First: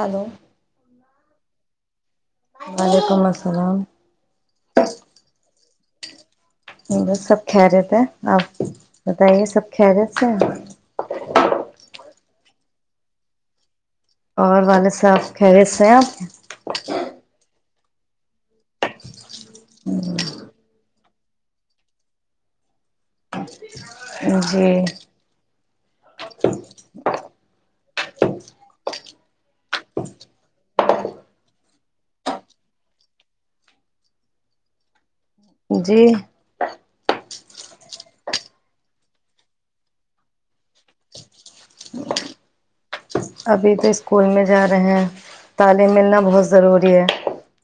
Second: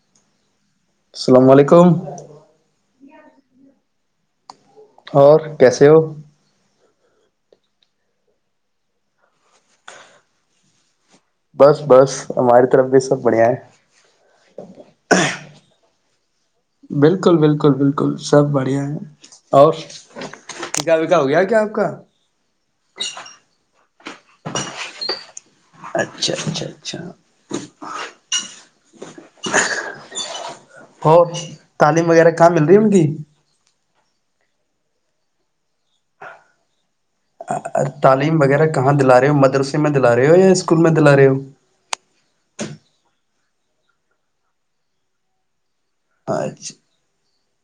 hello [inaudible] اللام علیکم وعلیکم السلام اور کیسے ہو ب سب کھ رہےتے ہیں آپ بتائیے سب کیرت ہیں بس بس ہماری طرف بھی سب بڑھیا ہے اور والد صاحب خریت سے ہیں آپ بالکل بالکل بالکل سب بڑھیا ہے اور ٹکا وکا ہو گیا کیا آپ کا جی اچھا اچھا اچھا ہ ہو تعلیم وغیرہ کہاں مل رہی ہے ان کی جی [unintelligible] تعلیم وغیرہ کہاں دلا رہے ہو مدرسے میں دلا رہے ہو یا اسکول میں دلا رہے ہو ابھی تو اسکول میں جا رہے ہیں تعلیم ملنا بہت اچھا ضروری ہے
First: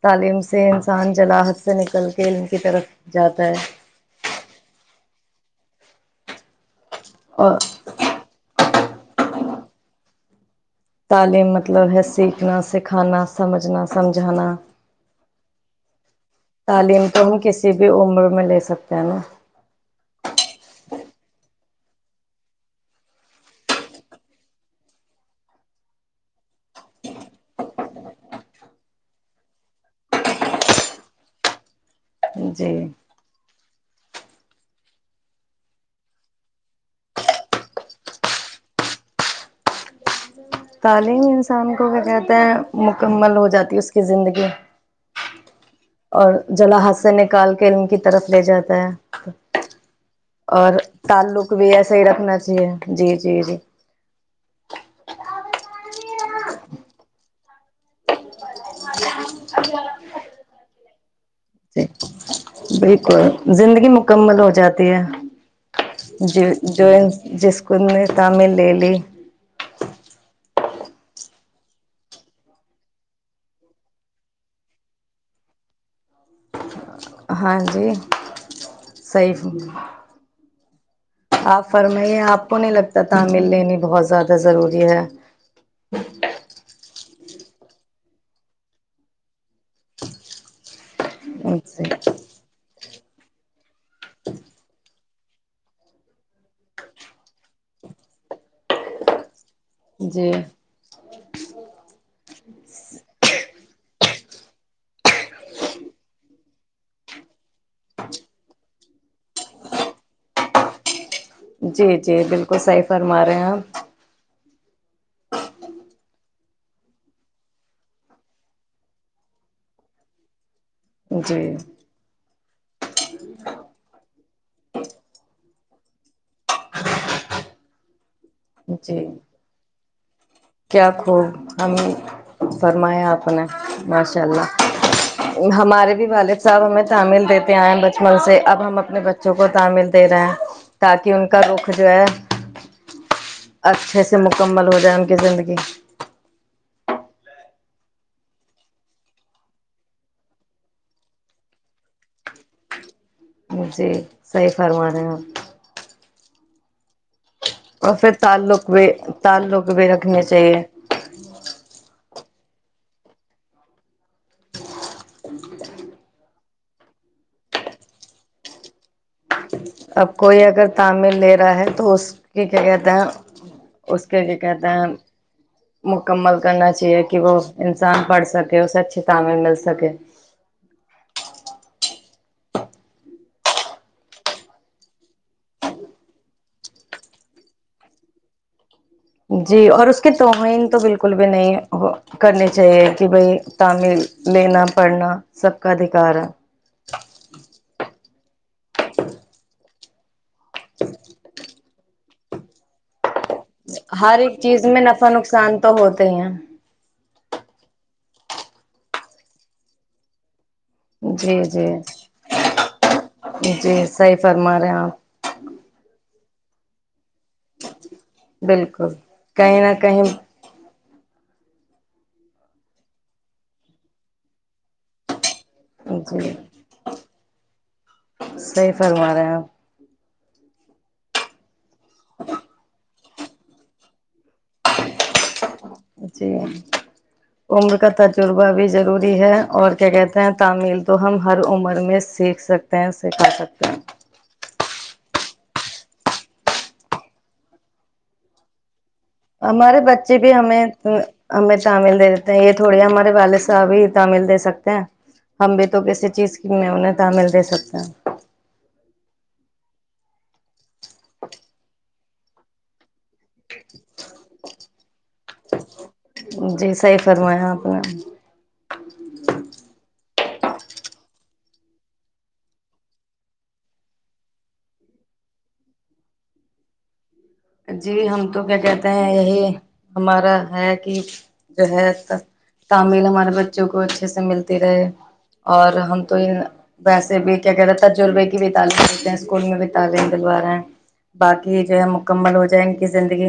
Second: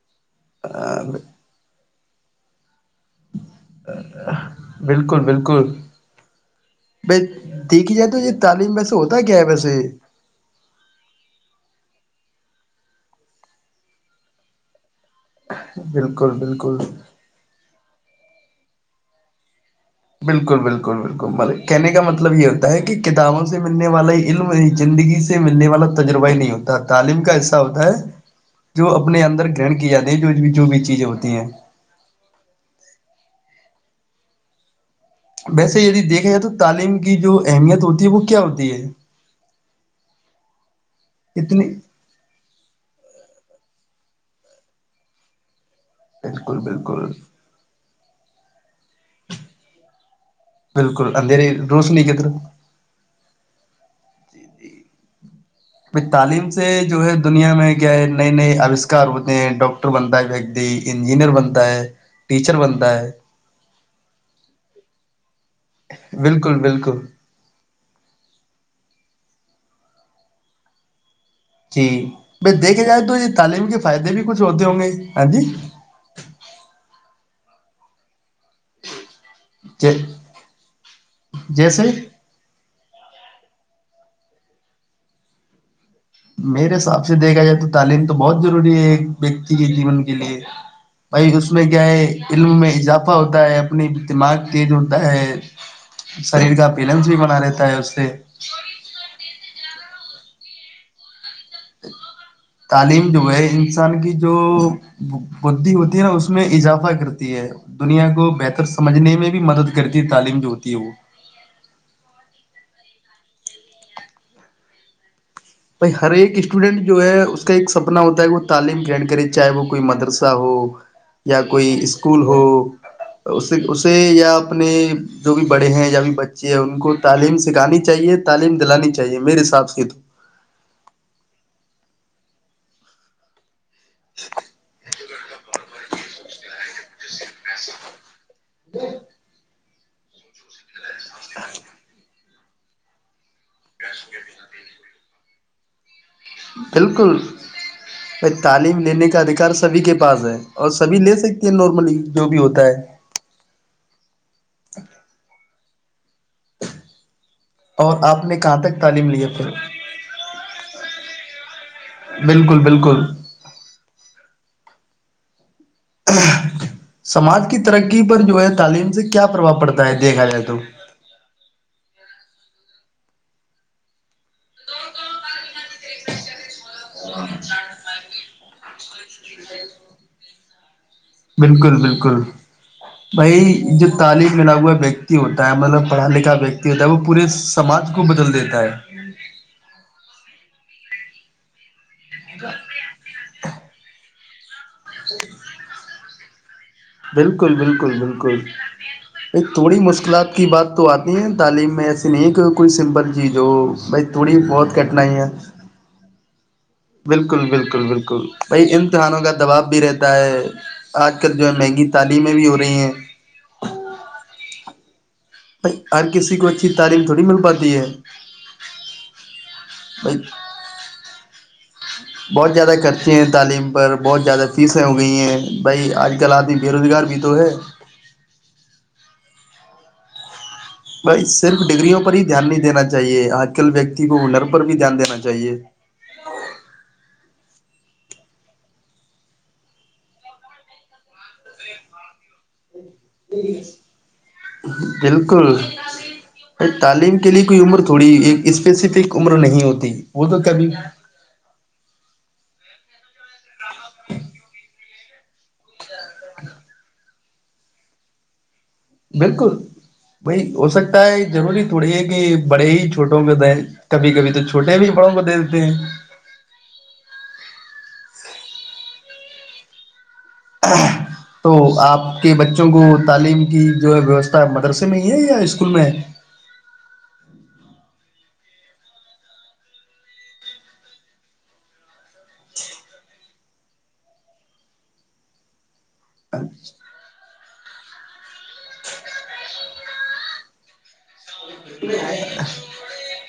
تعلیم سے انسان جلا ح سے نکل کے ان کی طرف جاتا ہے بالکل بالکل بائی اور دیکھی جائے تو یہ تعلیم بس تو ہوتا ہے کیا ہے ویسے تعلیم مطلب ہے سیکھنا سکھانا سمجھنا سمجھانا بالکل بالکل تعلیم تو ہم کسی بھی عمر میں لے سکتے ہیں نا بالکل بالکل بالکل کہنے کا مطلب یہ ہوتا ہے کہ کتابوں سے ملنے والا علم زندگی سے ملنے والا تجربہ ہی نہیں ہوتا تعلیم کا ایسا ہوتا ہے جو اپنے اندر گرن کی جاتی ہے جو جو بھی چیزیں ہوتی ہیں جی ویسے یدی دیکھا جائے تو تعلیم کی جو اہمیت ہوتی ہے وہ کیا ہوتی ہے تعلیم اتنی انسان کو کیا کہتے ہیں مکمل ہو جاتی اس کی زندگی اور بالکل جلاحاد بالکل سے نکال کے ان کی طرف لے جاتا ہے اور بالکل تعلق اندھیری بھی ایسا روشنی ہی کی طرف رکھنا چاہیے جی جی جی بائی تعلیم سے جو ہے دنیا میں کیا ہے نئے نئے آوشکار ہوتے ڈاکٹر بنتا ہے ویکتی انجینئر بنتا ہے جی ٹیچر بنتا ہے بالکل زندگی مکمل ہو جاتی ہے ج بالکل جو بالکل جس ک نے شامل لے لی جی بائی دیکھے جائے تو یہ تعلیم کے فائدے بھی کچھ ہوتے ہوں گے ہاں جی ہاں جی صحیح آپ جیسے فرمائیے آپ کو نہیں لگتا ت تعامل لین بہت زیادہ ضروری ہے میرے حساب سے دیکھا جائے تو تعلیم تو بہت ضروری ہے ایک ویکتی کے جیون کے لیے بھائی اس میں کیا ہے علم میں اضافہ ہوتا ہے اپنی دماغ تیز ہوتا ہے شریر کا بیلنس بھی بنا رہتا ہے اس سے جی تعلیم جو ہے انسان کی جو بدھی ہوتی ہے نا اس میں اضافہ کرتی ہے دنیا کو بہتر سمجھنے میں بھی مدد کرتی ہے تعلیم جو ہوتی ہے وہ جی جی بالکل صحیح فرما رہے ہیں بھائی ہر ایک اسٹوڈینٹ جو ہے اس کا ایک سپنا ہوتا ہے وہ تعلیم گن کرے چاہے وہ کوئی مدرسہ ہو آپ یا جی کوئی اسکول ہو اس اسے یا اپنے جو بھی بڑے ہیں یا بھی بچے ہیں ان کو تعلیم سکھانی چاہیے تعلیم دلانی جی چاہیے میرے حساب سے تو کیا خوب ہم فرمایا آپ نے ماشاء اللہ ہمارے بھی والے سب ہمیں تعمیل دیتے آئئے بچپن سے اب ہم اپنے بچوں کو ملتے رہے تاکہ ان کا رخ جو ہے اچھے سے مکمل ہو جائے کی زندگی بالکل ب تعلیم لینے کا ادھیکار سبھی کے پاس ہے اور سبھی لے سکتی ہیں نارملی جو بھی ہوتا ہے مجھے صحیح فرمانے ہیںپ اور پھر آپ نے کہاں تعلق تک بھی تعلیم لی ہے پھر تعلق بھی رکھنے چاہیے [inaudible] بالکل بالکل سماج کی ترقی پر جو ہے تعلیم سے کیا پربھؤ پڑتا ہے اب دیکھا کوئی جائے تو اگر تعمل لے رہا ہے تو اس کے کیا کہتے ہیں اس کے کیا کہتے ہیں مکمل کرنا چاہیے کہ وہ انسان پڑھ سکے اسے اچھی تعمیر مل سکے بالکل بالکل بھائی جو تعلیم ملا ہوا ویکتی ہوتا ہے مطلب پڑھا لکھا ویکتی ہوتا ہے وہ پورے سماج کو بدل دیتا ہے جی اور اس کی توہین تو بالکل بھی نہیں ہو کرنے چاہیے کہ بھائی تامل لینا پڑھنا سب کا ادھیکار ہے بالکل بالکل بالکل [inaudible] تھوڈی مشکلات کی بات تو آتی ہیں تعلیم میں ایسی نہیں ایک کوئی سمبل ہر ایک چیز میں نفع ہے نقصان تو ہوتے ہیں بالکل بالکل بالکل بائی اتحانوں کا دباؤ بھی رہتا ہے آج کل جی جو ہے جی مہنگی تالیم میں بھی ہو رہی ہیں جی صحیح فرما رہے ہیں آپ ھائی ہر کسی کو اچھی تعلیم تھوڑی مل پاتی ہے بالکل کہیں نہ کہیں بھائی بہت زیادہ خرچے ہیں تعلیم پر بہت زیادہ فیسیں ہو گئی ہیں بائی آج کل جی آمی بے روزگار بھی تو ہےیں صحیح فرما رہے ہیں آپ بائی صرف ڈگری پر ہی دھیان نہیںینا چیے چاہیے آج کل ویکتی کو ہنر پر بھی دھیان دینا چاہیے جی عمر کا تجربہ بھی ضروری ہے اور کیا کہتے ہیں تعمل تو ہم ہر عمر میں سیکھ سکتے ہیں اس سے کا سکتے ہیں بالکل ا تعلیم کے لیے کوئی عمر تھوڑی ایک اسپیسیفک عمر نہیں ہمارے ہوتی بچے وہ بھی تو ہمیں کبھی ہمیں تامل دے یہ تھوڑی ہمارے والد صاحب ہی تعمل دے سکتے ہیں ہم بھی تو کسی چیز کی انہیں تعمل دے سکتے ہیں بالکل بائی ہو سکتا ہے ضروری تھوڑی ہے کہ بڑے ہی چھوٹے کو د کبھی کبھی تو چھوٹے بھی بڑوں کو دے دیتے ہیں ا [unintelligible] تو آپ کے بچوں کو تعلیم کی جو ہے ویوستھا مدرسے میں ہی ہے یا اسکول میں ہے جی ہم تو کیا کہتے ہیں یہی ہمارا ہے کہ جو ہے تمل ہمارے بچوں کو اچھے سے ملتی رہے اور ہم تو ویسے بھی کیا کہہ رہ ہیں تجربے کی بھی تعلیم دیتے ہیں اسکول میں بھی تعلیم دلوا رہے ہیں باقی جو ہے مکمل ہو ج ان کی زندگی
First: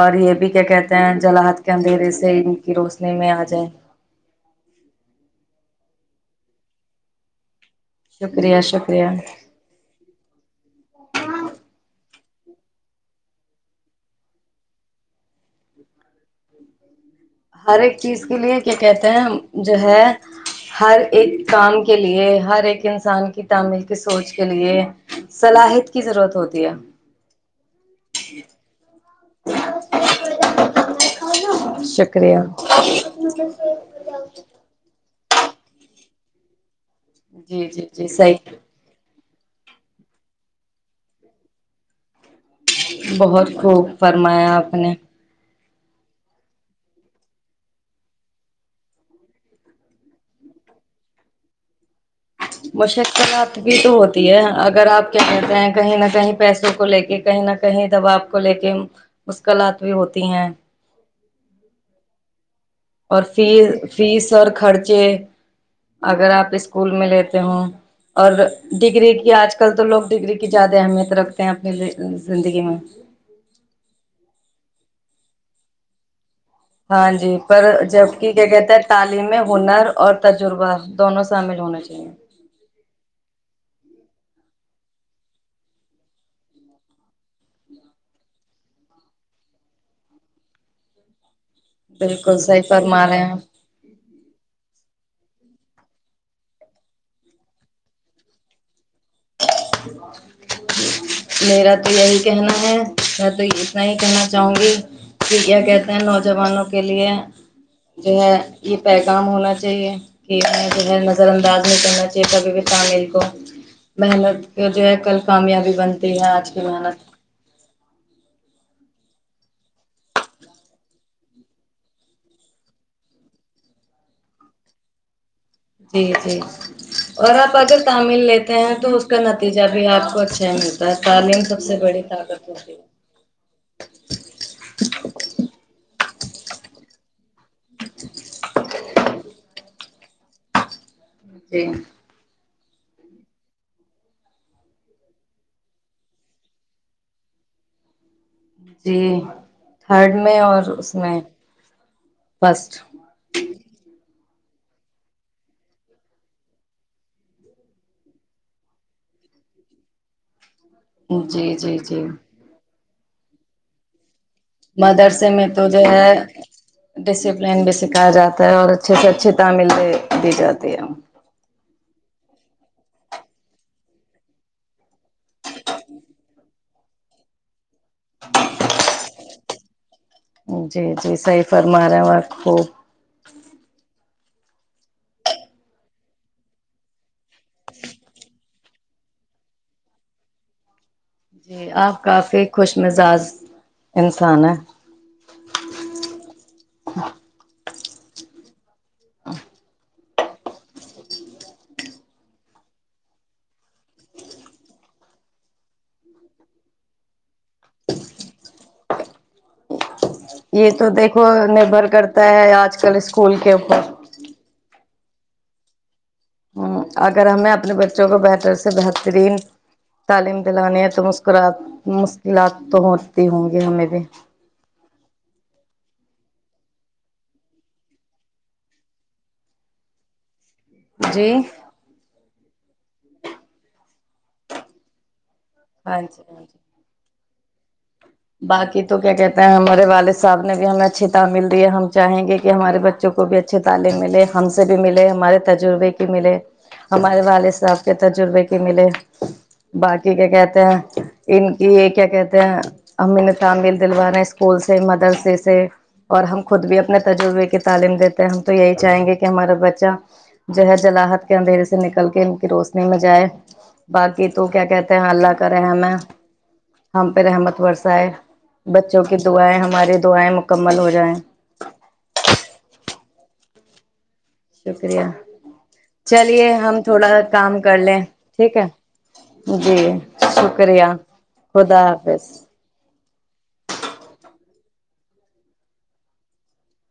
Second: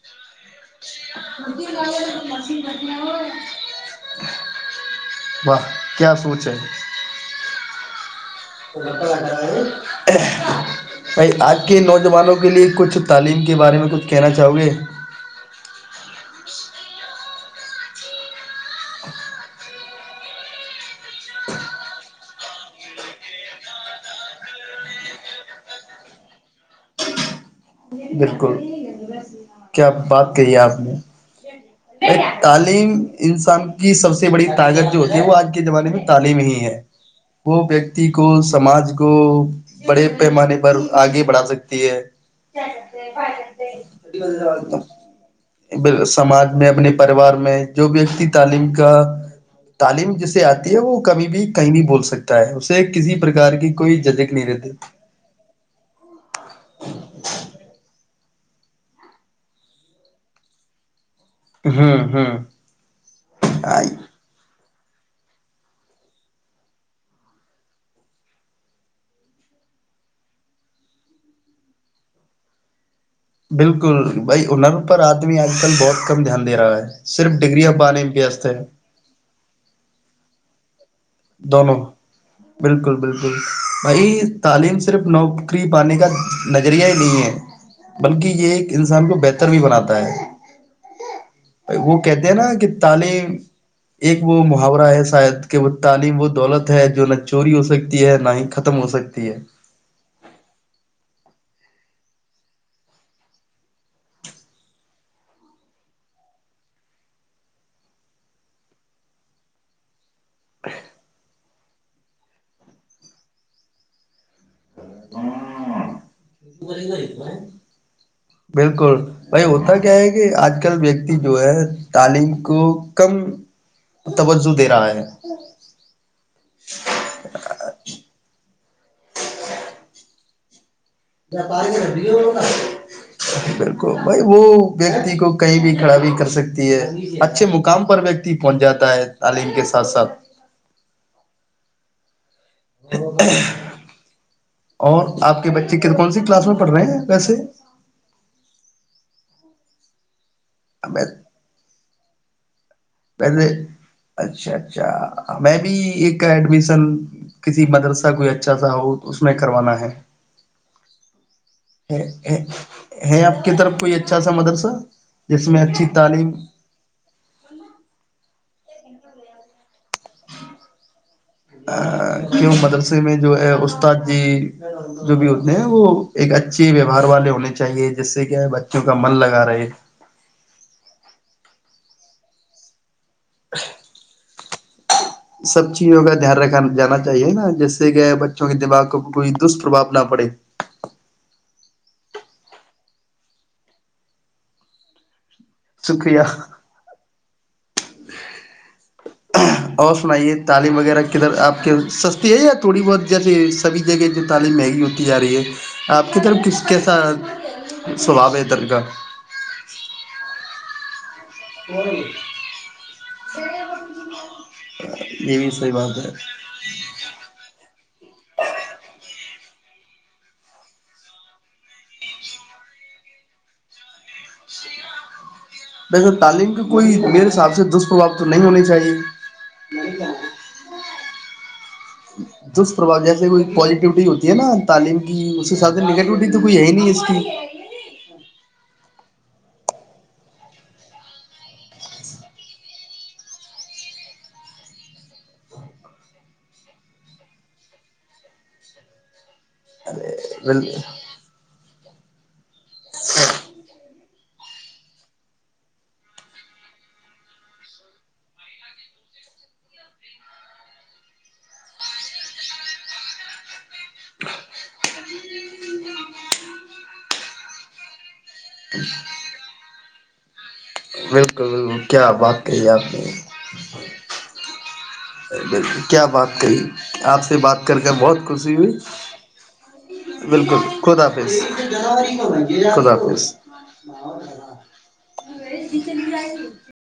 اور یہ بھی کیا کہتے ہیں جلحت کے اندھیرے سے ان کی روشنی میں آ جائیں واہ کیا سوچے شکریہ شکریہ ب آج کے نوجوانوں کو کے لیے کچھ تعلیم کے بارے میں کچھ کہنا چاہو گے ہر ایک چیز کے لئے کیا کہتے ہیں جو ہے ہر ایک کام کے لئے ہر ایک انسان کی تعمیل کی سوچ کے لئے صلاحیت کی ضرورت ہوتی ہے بالکل کیا بات کہی ہے آپ نے ایک شکریہ تعلیم انسان کی سب سے بڑی طاقت جو ہوتی ج وہ آج کے زمانے میں تعلیم ہی ہے وہ جی جی جی ویکتی کو صحیح سماج کو بڑے پیمانے پر آگے بڑھا سکتی ہے بہت خوب فرمایا آپ نے سماج میں اپنے پریوار میں جو ویکتی تعلیم کا تعلیم جسے آتی ہے وہ کبھی بھی کہیں بھی بول سکتے مشقت بھی تو ہوتی ہے نہیں رہتی اگر آپ کیا کہتے ہیں کہیں نہ کہیں پیسوں کو لے کے کہیں نہ کہیں دبااب کو لے کے مشکلات بھی ہوتی ہیں ہاں ہاں اور فی فیس اور خرچ ب اگر آپ اسکول میں لیتے ہ اور ڈگری کی آج کل تو لوگ ڈگری کی زیادہ اہمیت رکھتے ہیں اپنی زندگی میں بالکل بائی اننر پر آدمی آج کل بہت کم دھیان دے رہا ہے ہاں جی صرف پر ڈگریاں پانے جبک میں کیا وست کہتا ہے تعلیم میں ہنر اور تجربہ دونوں شامل دونوں ہونے چاہیے بالکل بالکل بائی تعلیم صرف نوکری پانے کا نظریہ ہی نہیں ہے بلکہ یہ ایک انسان کو بہتر بھی بناتا ہے وہ کہتے ہیں بالکل نا صحیح کہ فرما رہے ہیں تعلیم ایک وہ محاورہ ہے شاید کے و تعلیم وہ دولت ہے جو نہ چوری ہو سکتی ہے نہ ہی ختم ہو سکتی ہے میرا تو یہی کہنا ہے میں تو اتنا ہی کہنا چاہوں گی کہ کیا کہتے ہیں نوجوانوں کے لیے جو ہے یہ پیغام ہونا چاہیے کہ جو ہے نظر انداز نہیں کرنا چاہیے سبھی کے تعمیر کو محنت جو ہے کل کامیابی بنتی ہے آج کی محنت بالکل بھائی ہوتا کیا ہے کہ آج کل ویکتی جو ہے تعلیم کو کم توجہ دے رہا ہے جی جی اور آپ اگر تامل لیتے تو اس کا نتیجہ بھی آپ کو اچھا ہے ملتا ہے تعلیم سب سے بڑی طاقت ہوتی ہے بالکل بھائی وہ ویکتی کو کہیں بھی کھڑا بھی کر سکتی ہے [unintelligible] اچھے مقام پر ویکتی پہنچ جاتا ہے تعلیم کے ساتھ ساتھ جھ [unintelligible] اور آپ کے بچے کون سی کلاس میں پڑھ رہے ہیں ویسے جی تھرڈ میں اور اس میں [unintelligible] فسٹ [unintelligible] پہلے اچھا اچھا میں بھی ایک ایڈمیشن کسی مدرسہ کوئی اچھا سا ہو اس میں کروانا ہے ہاں [inaudible] جی جی جی ہے آپ کی طرف کوئی اچا مدرسے میں تو جو ہے تعلیم ڈسپلین بھی سکھایا جاتا اور اچھے سے اچھی تعمیل د دی جاتی ہے کیوں مدرسے میں جو ہے استاد جی جو بھی ہوتے ہیں وہ ایک اچھے ویوہار والے ہونے چاہیے جس سے کہ بچوں کو کا من لگا رہے جی جی صی فرما رہا ہ خوب [inaudible] سب چیزوں کا دھیان رکھا جانا چاہیے نا جس سے کہ بچوں کے دماغ کو کوئی دشپرھاؤ نہ پڑے جی آپ کافی خوش مزاج انسان ہیں شکریہ اور سنائیے تعلیم وغیرہ کدھر آپ کے سستی ہے یا تھوڑی بہت جیسی سبھی جگہ جو تعلیم مہنگی ہوتی جا رہی ہے آپ کی طرف کھ کیسا سبھاؤ ہے ادھر کا یہ تو دیکھ نبر کرتا ہے آج کل اسکول کے اوپر یہ بھی صحیح بات ہے ہ اگر ہمیں اپنے بچوں کو بہتر سے بہترین تعلیم دلانے ہے تو مسکرات مشکلات تو ہوتی ہوں گی ہمیں بھی لگر تعلیم کے کوئی میرے حساب سے دشپربھو تو نہیں ہونے چاہیے جی دشپرھؤ جیسے کوئی پازیٹیوٹی ہوتی ہے نا تعلیم کی اس تود ہاں جی نگیٹوٹی تو ہاں جی کوئی ہے ہی نہیں ہے اس کی ا نہیں باقی تو کیا کہتے ہیں ہمارے والد صاحب نے بھی ہمیں اچھی تعمیل دی ہے ہم چاہیں گے کہ ہمارے بچوں کو بھی اچھی تعلیم ملے ہم سے بھی ملے ہمارے تجربے کی ملے ہمارے والد صاحب کے تجربے کی ملے باقی کیا کہتے بالکل ہیں ان کی یہ کیا کہتے تو [unintelligible] امی نے تعمیل دلوانا اس اسکول سے مدرسے سے اور ہم خود بھی اپنے تجربے کی تعلیم دیتے ہیں ہم تو یہی چاہیں گے کہ ہمارا بچہ جو ہے جلحت کے اندھیرے سے نکل کے ان کی روشنی میں جائے باقی تو کیا کہتے ہیں اللہ کا رحم ہے ہم پہ رحمت برس بچوں کی دعائیں ہماری دعائیں مکمل ہو جائیں بالکل بالکل کیا بات کہی ہے آپ نے [inaudible] شکریہ کیا بات چلیے کہی ہم تھوڑا آپ سے کام بات کر کر لیں بہت خوشی ٹھیک ہے ہوئی جی بالکل شکریہ خدا حافظ خدا حافظ خدا حافظ جسائے [unintelligible]